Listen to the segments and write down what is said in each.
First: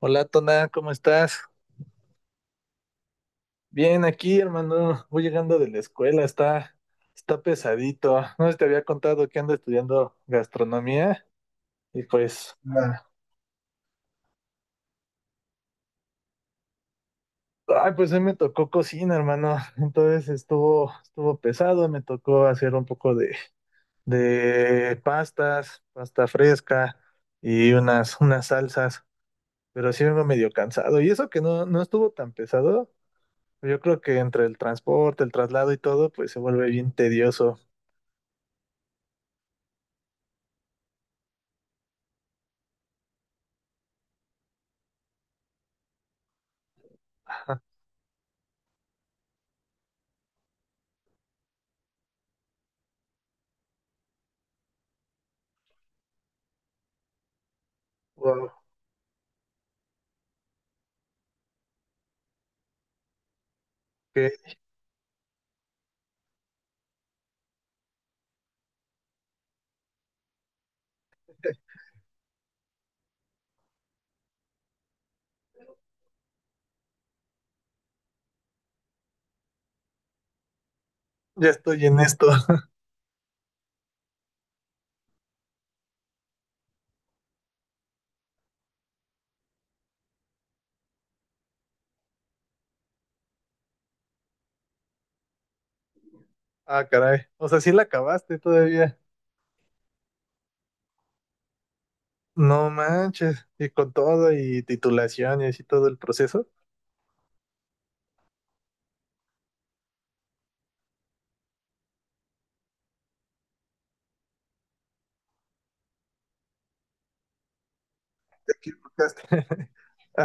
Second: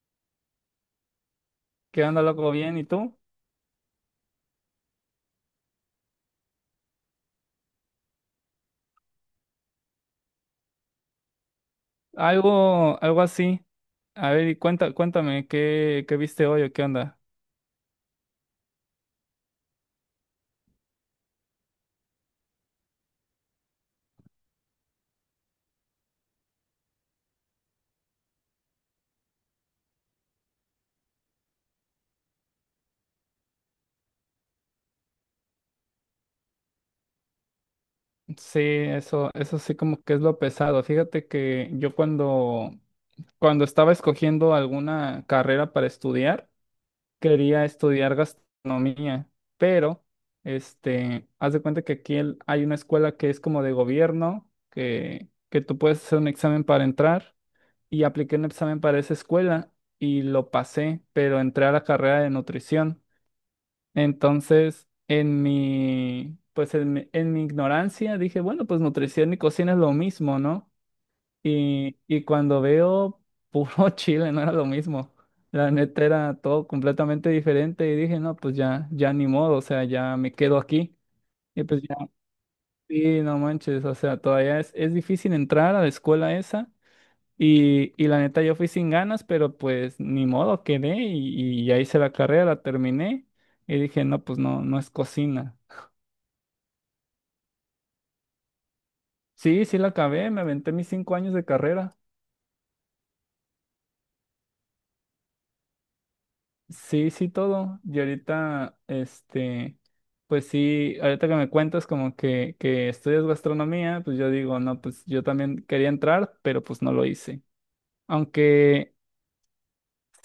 Hola, Tona, ¿cómo estás? ¿Qué onda, loco? Bien, ¿y tú? Bien, aquí, hermano. Voy llegando de la escuela, está pesadito. No sé si te había contado que ando estudiando gastronomía y pues, Algo así. A ver, y cuéntame, ¿ qué viste hoy o qué onda? ah, ay, pues hoy me tocó cocina, hermano. Entonces estuvo pesado, me tocó hacer un poco de pastas, pasta fresca y unas salsas, pero sí vengo medio cansado. Y eso que no, no estuvo tan pesado, yo creo que entre el transporte, el traslado y todo, pues se vuelve bien tedioso. Sí, eso sí como que es lo pesado. Fíjate que yo cuando estaba escogiendo alguna carrera para estudiar, Ah, quería estudiar gastronomía, pero, haz de cuenta que hay una escuela que es como de gobierno, que tú puedes hacer un examen para entrar y apliqué un wow, examen para esa escuela y lo pasé, pero entré a la carrera de nutrición. que Entonces, pues en mi ignorancia dije, bueno, pues nutrición y cocina es lo mismo, ¿no? Y cuando veo puro chile, no era lo mismo. La neta era todo completamente diferente y dije, no, pues ya, ya ni modo, o sea, ya me quedo aquí. ya Y pues estoy ya, en esto. sí, no manches, o sea, todavía es difícil entrar a la escuela esa. Y la neta yo fui sin ganas, pero pues ni modo, quedé y ya hice la carrera, la terminé y dije, no, pues no, no es cocina. Ah, caray. O sea, sí la acabaste todavía. Sí, sí la acabé, me aventé mis 5 años de carrera. No manches. Y con todo y titulación y así todo el proceso. Sí, sí todo. Y ahorita, pues sí, ahorita que me cuentas como que estudias gastronomía, pues yo digo, no, pues yo también quería entrar, pero pues no lo hice. Te Aunque equivocaste.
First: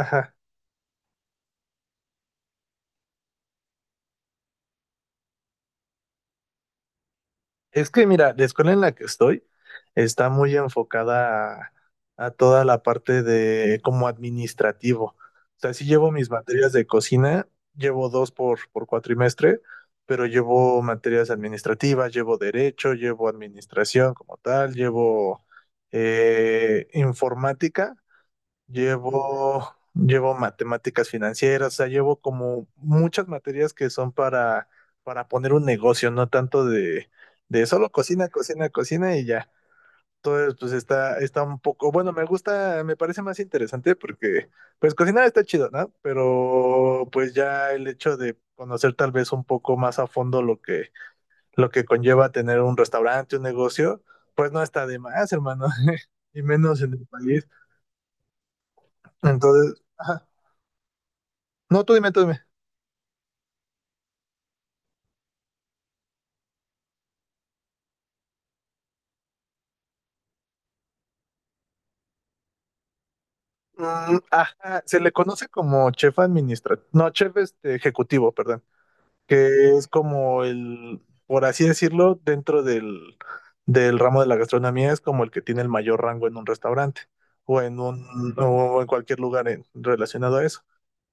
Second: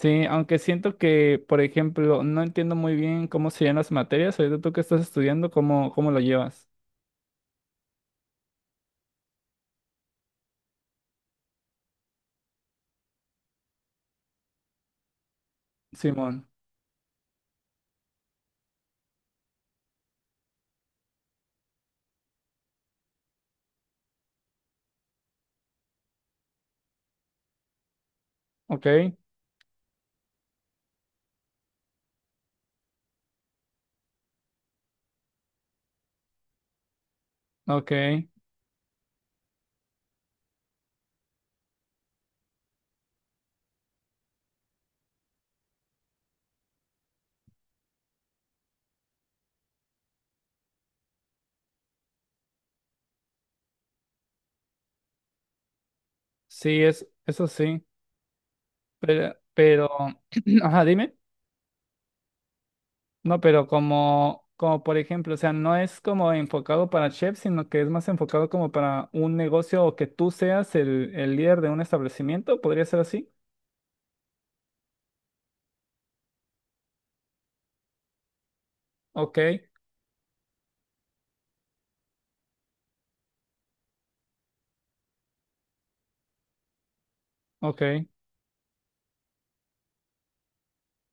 sí, aunque siento que, por ejemplo, no entiendo muy bien cómo serían las materias. Ahorita tú que estás estudiando, ¿ cómo lo llevas, Es que mira, la escuela en la que estoy está muy enfocada a toda la parte de como administrativo. O sea, sí llevo mis Simón? materias de cocina, llevo dos por cuatrimestre, pero llevo materias administrativas, llevo derecho, llevo administración como tal, llevo informática. Ok, Llevo matemáticas financieras, o sea, llevo como muchas materias que son para poner un negocio, no tanto de solo ok. cocina, cocina, cocina y ya. Entonces, pues está un poco, bueno, me gusta, me parece más interesante porque, pues cocinar está chido, ¿no? Pero pues ya el hecho de conocer tal vez un poco más a fondo lo que conlleva tener un restaurante, un negocio, pues no está de más, hermano, y menos Sí, en el país. eso sí. Entonces, Pero, ajá. ajá, dime. No, tú dime, tú dime. No, pero como por ejemplo, o sea, no es como enfocado para chefs, sino que es más enfocado como para un negocio o que tú seas el líder de un establecimiento. ¿Podría ser así? Mm, ajá, se le conoce como chef administrativo, no, chef ejecutivo, perdón, Ok, que es como el, por así decirlo, dentro del ramo de la gastronomía, es como el que tiene el mayor rango en un restaurante o ok, en cualquier lugar relacionado a eso.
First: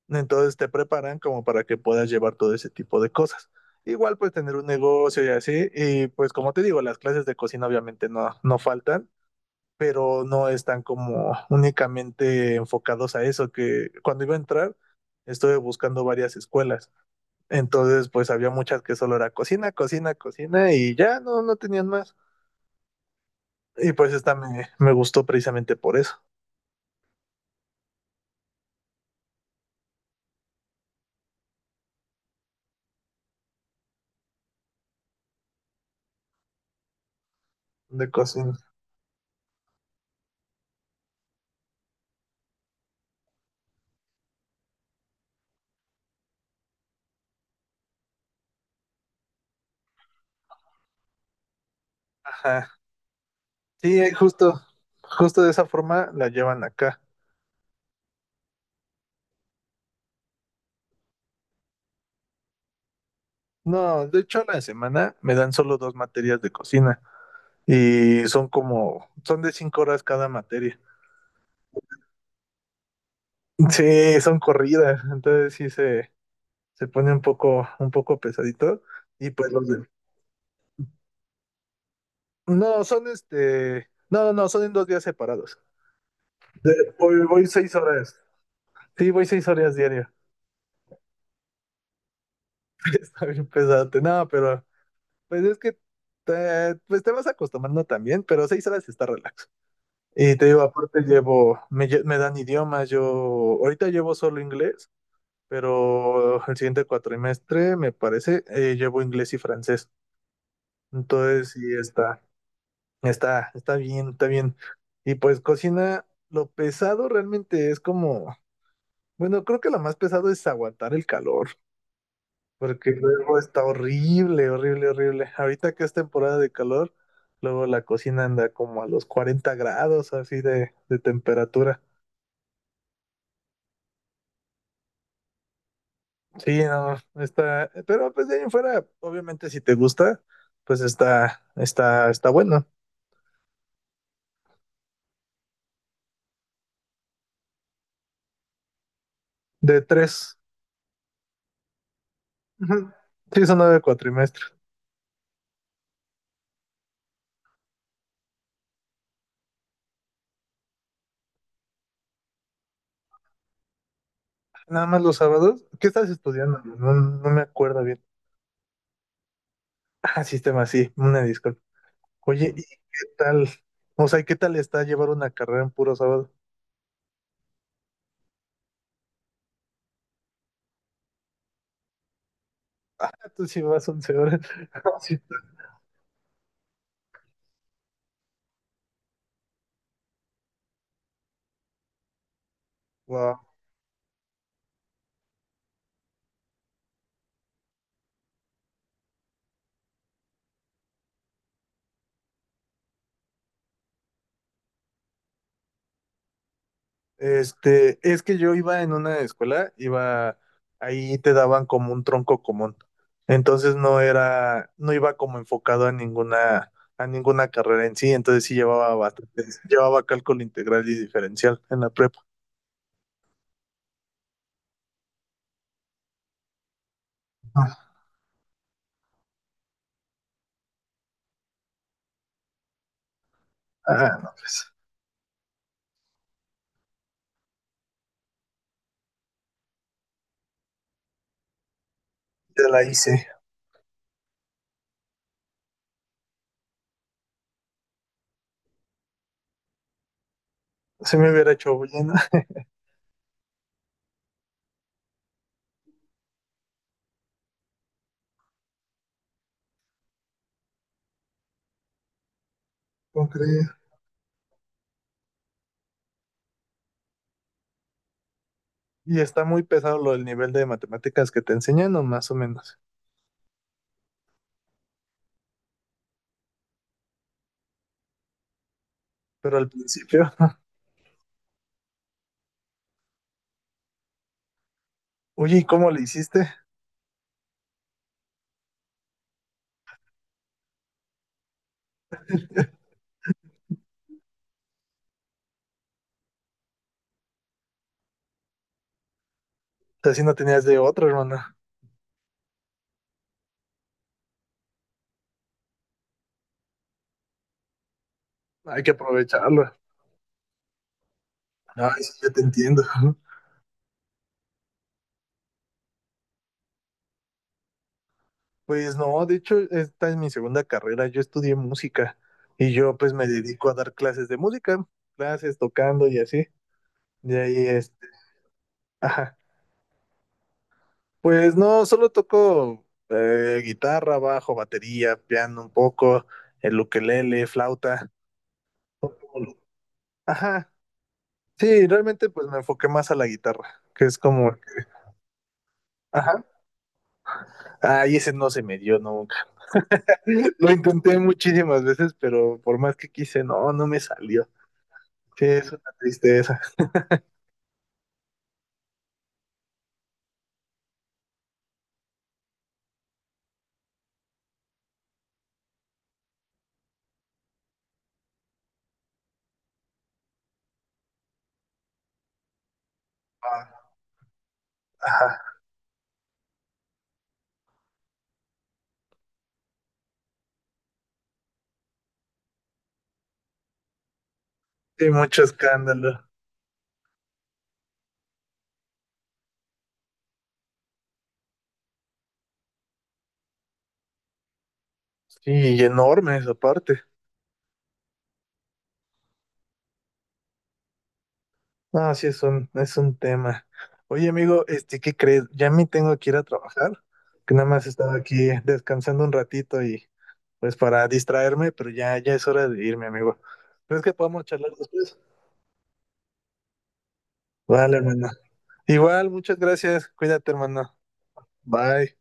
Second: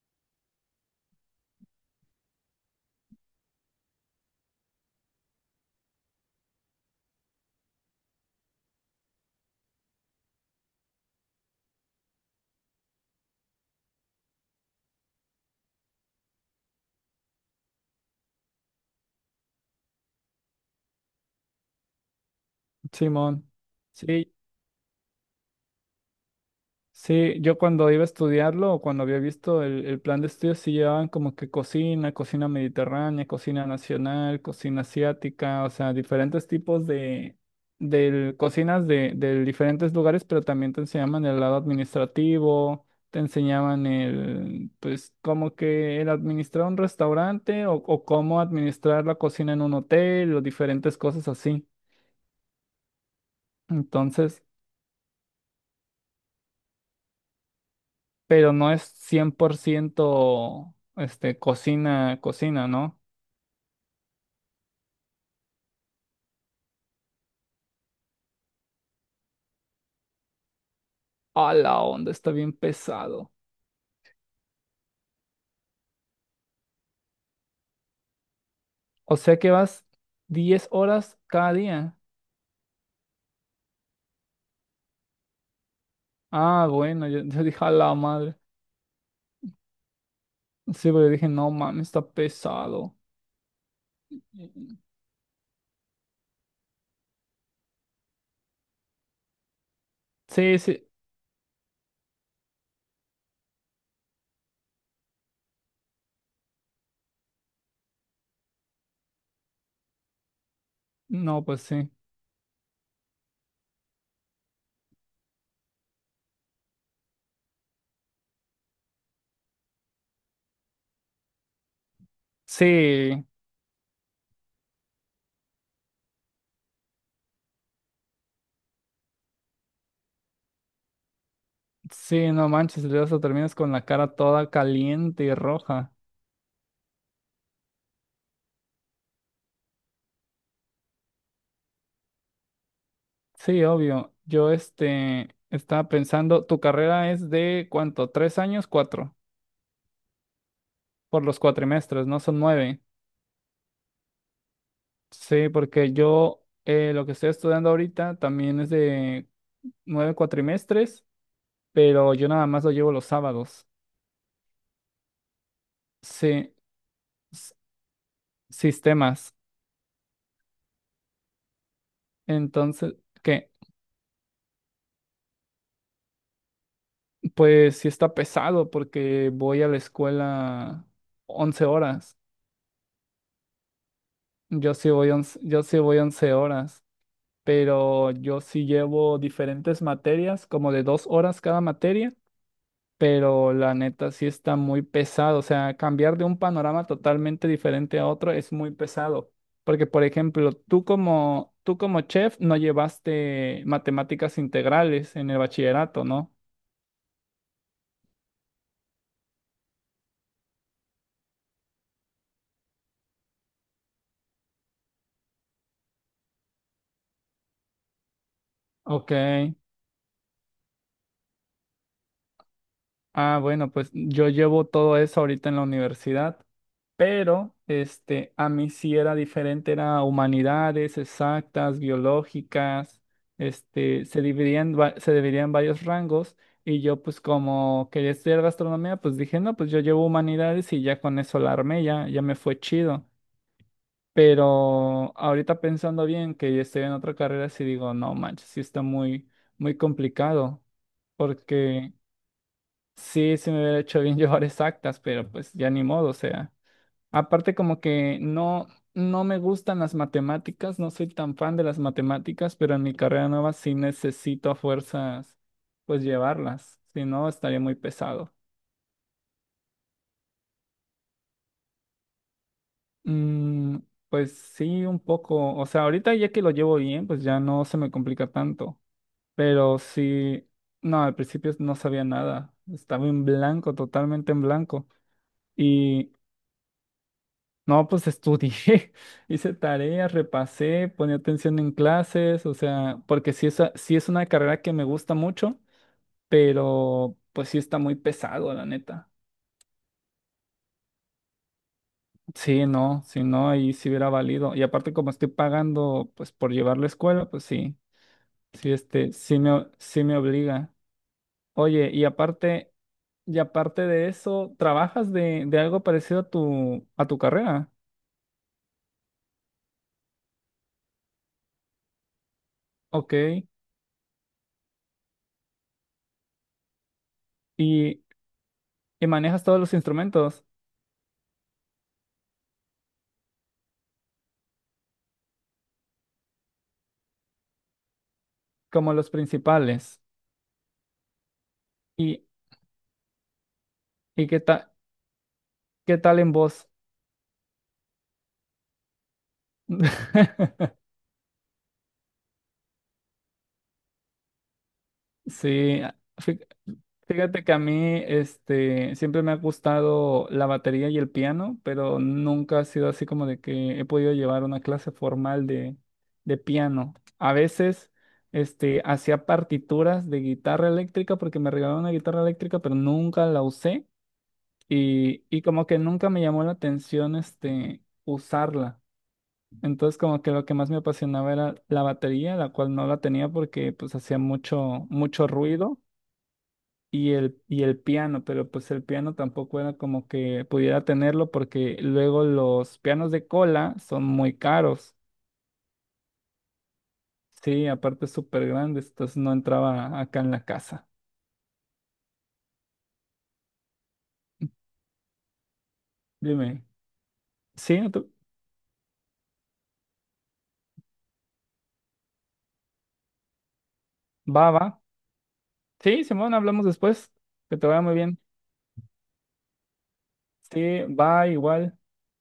Entonces te preparan como para que puedas llevar todo ese tipo de cosas. Igual pues tener un negocio y así, y pues como te digo, las clases de cocina obviamente no, no faltan pero no están como únicamente enfocados a eso, que cuando iba a entrar estuve buscando varias escuelas, entonces pues había muchas que solo era cocina, cocina, cocina y ya no, no tenían más. Simón. Y pues Sí. esta me gustó precisamente por eso, Sí, yo cuando iba a estudiarlo o cuando había visto el plan de estudios, sí llevaban como que cocina, cocina mediterránea, cocina nacional, cocina asiática, o sea, diferentes tipos de, de del- cocina. cocinas de diferentes lugares, pero también te enseñaban el lado administrativo, te enseñaban el, pues, como que el administrar un restaurante o cómo administrar la cocina en un hotel o diferentes cosas así. Ajá. Sí, Entonces... justo de esa forma la llevan acá. pero no es 100% cocina, cocina, ¿no? No, de hecho a la semana me dan solo dos materias de cocina y son de 5 horas cada materia. A la onda, está bien pesado. Sí, son corridas, entonces sí se pone un poco pesadito. O Y sea que pues los vas de... 10 horas cada día. No, son no, no, no, son en 2 días separados. Ah, bueno, Voy, yo voy dije a seis la horas. madre. Sí, voy 6 horas diario. Sí, pero dije, no mames, está pesado. Está bien pesado. No, pero pues es que pues te vas acostumbrando también, pero 6 horas está relax. Y te Sí, digo, sí, aparte llevo, me dan idiomas, yo ahorita llevo solo inglés, pero el siguiente cuatrimestre, me parece, llevo inglés y francés. no, Entonces, sí pues sí. está. Está bien, está bien. Y pues cocina, lo pesado realmente es como, bueno, creo que lo más pesado es aguantar el calor, porque Sí, luego está horrible, horrible, horrible. Ahorita que es temporada de calor, luego la cocina anda como a los 40 grados así de temperatura. sí, no manches, luego hasta terminas con la cara toda caliente y roja. Sí, no, está, pero pues de ahí en fuera, obviamente si te gusta, pues está bueno. Sí, obvio. Yo estaba pensando, ¿tu carrera es de cuánto? ¿Tres años? ¿Cuatro? De tres. Por los cuatrimestres, ¿no? Son 9. Ujú. Sí, son 9 cuatrimestres. Sí, porque yo lo que estoy estudiando ahorita también es de 9 cuatrimestres, pero yo nada más lo llevo los sábados. Nada más los sábados. ¿Qué estás Sí, estudiando? No, no me s- acuerdo bien. sistemas. Ah, sistema, sí, una disculpa. Oye, ¿y qué Entonces, tal? ¿qué? O sea, ¿qué tal está llevar una carrera en puro sábado? Pues sí está pesado porque voy a la escuela 11 horas. Ah, tú sí vas 11 horas. Sí. Tú. Yo sí voy 11 horas, pero yo sí llevo diferentes materias, como de 2 horas cada materia Wow. pero la neta sí está muy pesado. O sea, cambiar de un panorama totalmente diferente a otro es muy pesado. Porque, por ejemplo, tú como chef no llevaste matemáticas integrales en el bachillerato, ¿no? Es que yo iba en una escuela, ahí te daban como un tronco común. Entonces no iba como enfocado a ninguna, carrera en sí, entonces sí llevaba Ok. bastante, llevaba cálculo integral y diferencial en la prepa. Ah, bueno, pues yo llevo todo eso ahorita en la universidad. Pero a mí sí era diferente, era humanidades, exactas, biológicas, Ah, se no, pues. dividían, se dividían varios rangos y yo pues como quería estudiar gastronomía, pues dije, no, pues yo llevo humanidades y ya con eso la armé, ya, ya me fue Ya la chido. hice. Pero ahorita pensando bien que yo estoy en otra carrera, sí digo, no manches, sí está muy, muy complicado, Se me hubiera hecho porque bullena, sí, sí me hubiera hecho bien llevar exactas, pero pues ya ni modo, o sea. Aparte, como que no, no me gustan las matemáticas, no soy tan fan de las matemáticas, pero en mi no carrera nueva creo. sí necesito a fuerzas, pues llevarlas, si no estaría muy pesado. Y está muy pesado lo del nivel de matemáticas que te enseñan, o más o menos. Mm, pues sí, un poco, o sea, ahorita ya que lo llevo bien, pues ya no se me complica tanto, Pero al pero principio, sí, no, al principio no sabía nada, estaba en blanco, totalmente en blanco. oye, ¿y cómo le Y hiciste? no, pues estudié, hice tareas, repasé, ponía atención en clases, o sea, porque sí sí es una carrera que me gusta mucho, pero pues sí está muy pesado, la neta. Así no tenías de otra, hermana. Sí, no, si no, ahí sí hubiera valido. Y aparte como estoy pagando, pues por llevar la escuela, pues sí, sí, Hay que sí aprovecharlo. sí me obliga. Oye, Ay, sí, ya te entiendo. y aparte de eso, ¿trabajas de algo parecido a tu carrera? Pues no, de hecho, esta es mi segunda carrera. Yo estudié música y yo pues Ok, me dedico a dar clases de música, clases tocando y así. De ahí, y, y ajá. manejas todos los instrumentos. Pues no, solo toco guitarra, bajo, batería, piano un poco, el ukelele, flauta. Como los principales. Ajá, sí, ¿Y, realmente pues me enfoqué más a la guitarra, que es y qué como... tal, qué tal en Ajá. vos? Ay, ese no se me dio nunca. Lo intenté muchísimas veces, pero por más que quise, no, no me salió. Sí, es una Sí, fí- tristeza. fíjate que a mí siempre me ha gustado la batería y el piano, pero nunca ha sido así como de que he podido llevar una clase formal de piano. A veces hacía partituras de guitarra eléctrica porque me regalaron una guitarra eléctrica, pero nunca la usé Ah, ajá, y como que nunca me llamó la atención usarla. Entonces como que lo que más me apasionaba era la batería, la cual no la tenía porque pues hacía mucho, sí, mucho mucho ruido escándalo. Y el piano, pero pues el piano tampoco era como que pudiera tenerlo porque luego los pianos de cola son muy caros. Sí, y enormes aparte. Sí, aparte súper grandes, entonces no entraba acá en la casa. No, sí, es un tema. Oye, amigo, ¿qué crees? Ya me tengo que ir a Dime, trabajar, que nada sí, más no te- estaba aquí descansando un ratito y pues para distraerme, pero ya es hora de irme, amigo. ¿Crees que podamos va, charlar va. después? Sí, Simón, hablamos después. Que te vaya muy Vale, bien. hermano. Igual, muchas gracias. Cuídate, Sí, hermano. va igual. Bye.